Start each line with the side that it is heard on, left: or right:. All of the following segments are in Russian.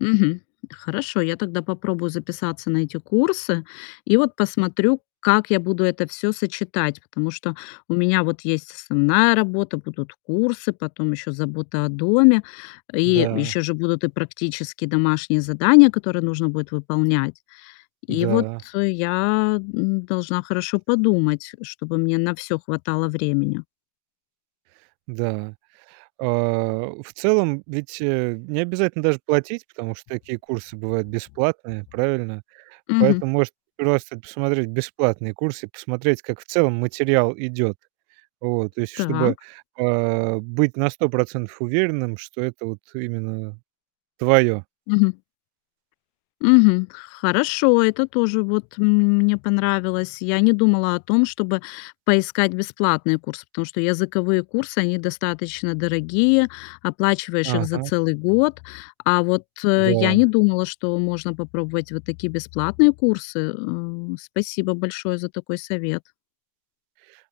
left: Мгм. Хорошо, я тогда попробую записаться на эти курсы и вот посмотрю, как я буду это всё сочетать. Потому что у меня вот есть основная работа, будут курсы, потом ещё забота о доме. И
right: Да.
left: ещё же будут и практические домашние задания, которые нужно будет выполнять. И вот
right: Да.
left: я н должна хорошо подумать, чтобы мне на всё хватало времени.
right: Да. А, в целом, ведь, э, необязательно даже платить, потому что такие курсы бывают бесплатные. Правильно?
left: Мгм.
right: Поэтому может просто посмотреть бесплатные курсы и посмотреть, как в целом материал идёт. Вот, то есть чтобы,
left: Так.
right: а, быть на 100 % уверенным, что это вот именно твоё.
left: Мгм. Мгм. Хорошо. Это тоже вот м мне понравилось. Я не думала о том, чтобы поискать бесплатные курсы, потому что языковые курсы, они достаточно дорогие. Оплачиваешь их за
right: Ага.
left: целый год. А вот я не
right: Да.
left: думала, что можно попробовать вот такие бесплатные курсы. Э, спасибо большое за такой совет.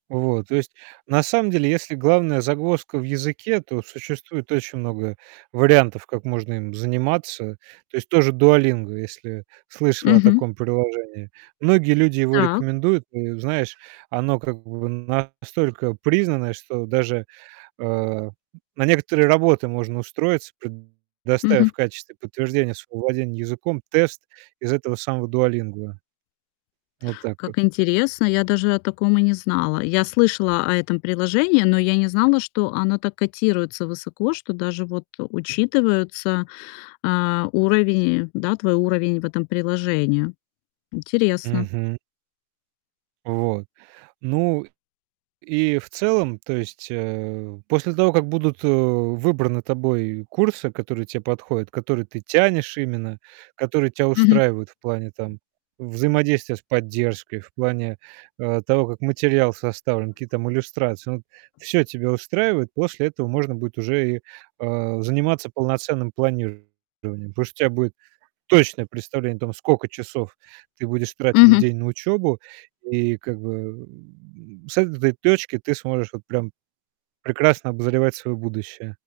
right: Вот. То есть, на самом деле, если главная загвоздка в языке, то существует очень много вариантов, как можно им заниматься. То есть то же "Дуолинго", если слышала о
left: Мгм.
right: таком приложении, многие люди его
left: Так.
right: рекомендуют. Ну, знаешь, оно как бы настолько признанное, что даже, э, на некоторые работы можно устроиться, предоставив в
left: Мгм.
right: качестве подтверждения своего владения языком тест из этого самого "Дуолинго". Вот так вот.
left: Как интересно! Я даже о таком и не знала. Я слышала о этом приложении, но я не знала, что оно так котируется высоко, что даже вот учитываются, а, уровень, да, твой уровень в этом приложении. Интересно.
right: Мгм. Вот. Ну, и в целом То есть, э, после того, как будут, э, выбраны тобой курсы, которые те подходят, которые ты тянешь именно, которые тя
left: Мгм.
right: устраивают в плане, там, взаимодействия с поддержкой, в плане, э, того, как материал составлен, какие там иллюстрации- ну, всё тебя устраивает. После этого можно будет уже и, э, заниматься полноценным планированием, потому что у тя будет точное представление о том, скока часов ты будешь тратить в
left: Мгм.
right: день на учёбу. И, как бы, с этой точки ты сможешь вот прям прекрасно обозревать своё будущее.